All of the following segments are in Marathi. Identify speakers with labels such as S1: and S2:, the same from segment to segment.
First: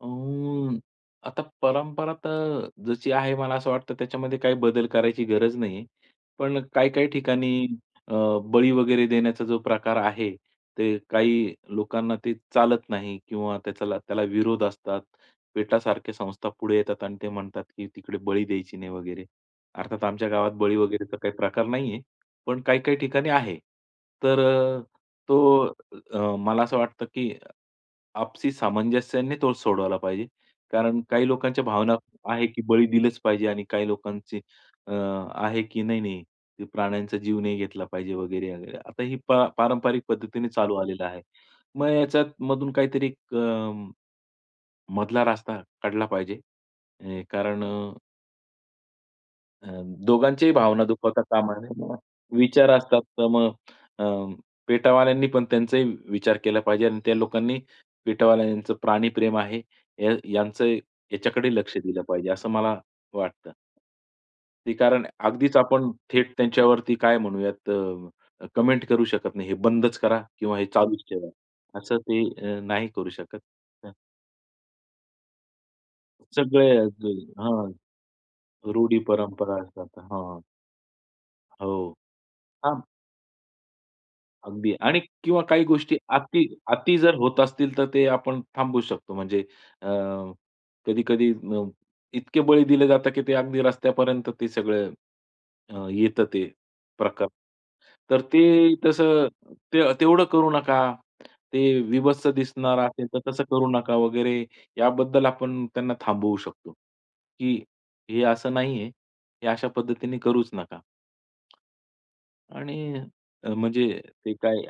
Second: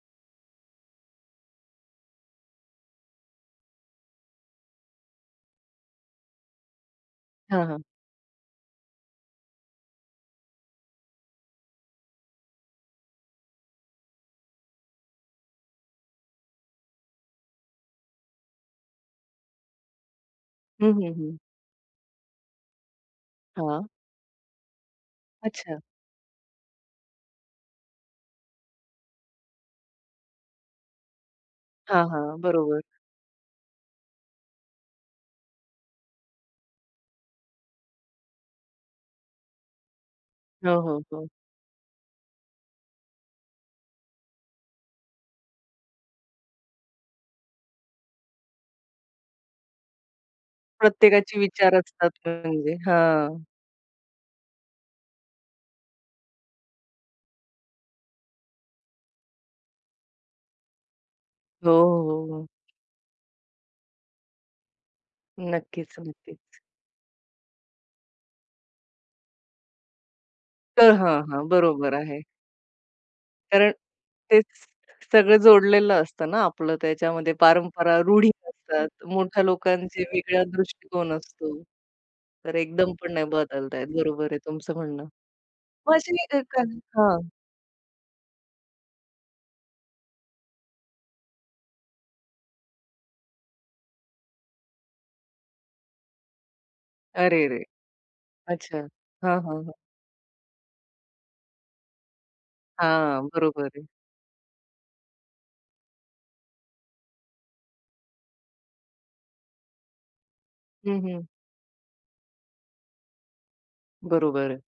S1: अ, आता परंपरा तर जशी आहे मला असं वाटतं त्याच्यामध्ये काही बदल करायची गरज नाहीये. पण काही-काही ठिकाणी
S2: हां, हां.
S1: अ, बळी वगैरे देण्याचा जो प्रकार आहे, ते काही लोकांना ते चालत नाही किंवा त्याचाला त्याला विरोध असतात. पेटासारख्या संस्थापुढे येतात आणि ते म्हणतात की, तिकडे बळी द्यायची नाही वगैरे. अर्थात आमच्या गावात बळी
S2: हं, हं,
S1: वगैरेचा काही
S2: हं.
S1: प्रकार नाहीये. पण काही-काही ठिकाणी आहे.
S2: हां.
S1: तर अ, तो
S2: अच्छा.
S1: अ, मला असं वाटतं की अ, आपसी सामंजस्याने तो सोडवायला पाहिजे. कारण काही लोकांच्या भावना
S2: हां, हां.
S1: आहे की,
S2: बरोबर.
S1: बळी दिलेच पाहिजे आणि काही लोकांचे अ, आहे की नाही, नाही ते प्राण्यांचा जीव नाही घेतला पाहिजे वगैरे-वगैरे. आता ही पा पारंपरिक पद्धतीने चालू
S2: हो, हो,
S1: आलेलं आहे.
S2: हो.
S1: मग ह्याच्यामधून काहीतरी अ, मधला रास्ता काढला पाहिजे. अ, कारण अ अ, दोघांच्याही भावना दुखवता
S2: प्रत्येकाचे
S1: कामा
S2: विचार
S1: नये.
S2: असतात ना,
S1: विचार
S2: म्हणजे.
S1: असतात तर
S2: हां.
S1: मग अ, पेटावाल्यांनी पण त्यांचाही विचार केला पाहिजे आणि त्या लोकांनी पेटवाल्यांचं प्राणी प्रेम आहे. या यांचं याच्याकडे
S2: हो,
S1: लक्ष
S2: हो,
S1: दिलं
S2: हो,
S1: पाहिजे
S2: हो.
S1: असं मला वाटतं. ते कारण अगदीच आपण
S2: नक्कीच,
S1: थेट
S2: नक्कीच.
S1: त्यांच्यावरती काय म्हणूयात अ, कमेंट करू शकत नाही. हे बंदच करा किंवा हे
S2: तर
S1: चालूच
S2: हां,
S1: ठेवा.
S2: हां. बरोबर
S1: असं
S2: आहे.
S1: ते अ, नाही करू शकत.
S2: कारण
S1: हं.
S2: तेच सगळं जोडलेलं असतं ना, आपलं
S1: सगळ्या अगदी.
S2: त्याच्यामध्ये
S1: हां.
S2: परंपरा, रूढी असतात,
S1: रूढी
S2: मोठ्या
S1: परंपरा असतात,
S2: लोकांचे
S1: हां.
S2: वेगळा दृष्टिकोन असतो.
S1: हो.
S2: तर
S1: हां.
S2: एकदम पण नाही बदलताहेत बरोबर आहे
S1: अगदी.
S2: तुमचं
S1: आणि
S2: म्हणणं.
S1: किंवा काही
S2: पण
S1: गोष्टी
S2: अशी अ,
S1: अति
S2: कण
S1: अति जर
S2: हां.
S1: होत असतील तर ते आपण थांबू शकतो. म्हणजे अ, कधी-कधी अ, इतके बळी दिले जातात की ते अगदी रस्त्यापर्यंत ते सगळं अ, येतं ते प्रकार.
S2: अरे रे!
S1: तर ते
S2: अच्छा.
S1: तसं
S2: हां, हां, हां.
S1: ते तेवढं करू नका. ते विभत्स दिसणार असेल तर
S2: हां.
S1: तसं
S2: बरोबर
S1: करू
S2: आहे.
S1: नका वगैरे याबद्दल आपण त्यांना थांबवू शकतो. की हे असं नाहीये, हे अशा पद्धतीने करूच नका.
S2: हं, हं.
S1: आणि अ, म्हणजे ते
S2: बरोबर आहे.
S1: काय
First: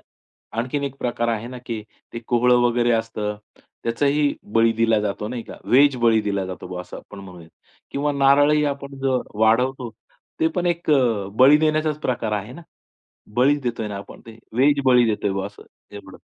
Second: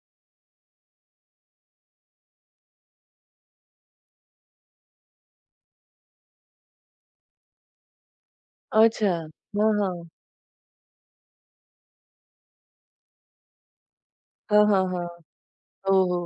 S1: आणखीन एक प्रकार आहे ना, की ते कोहळं वगैरे असतं. त्याचाही बळी दिला जातो नाही का, व्हेज बळी दिला जातो बुआ असं आपण म्हणूयात. किंवा नारळही आपण
S2: अच्छा.
S1: जो
S2: हां,
S1: वाढवतो
S2: हां.
S1: ते पण एक अ, बळी देण्याचाच प्रकार आहे ना. बळीच देतोय ना आपण ते,
S2: हां,
S1: व्हेज
S2: हां,
S1: बळी
S2: हां.
S1: देतोय बा असं
S2: हो,
S1: एवढं.
S2: हो.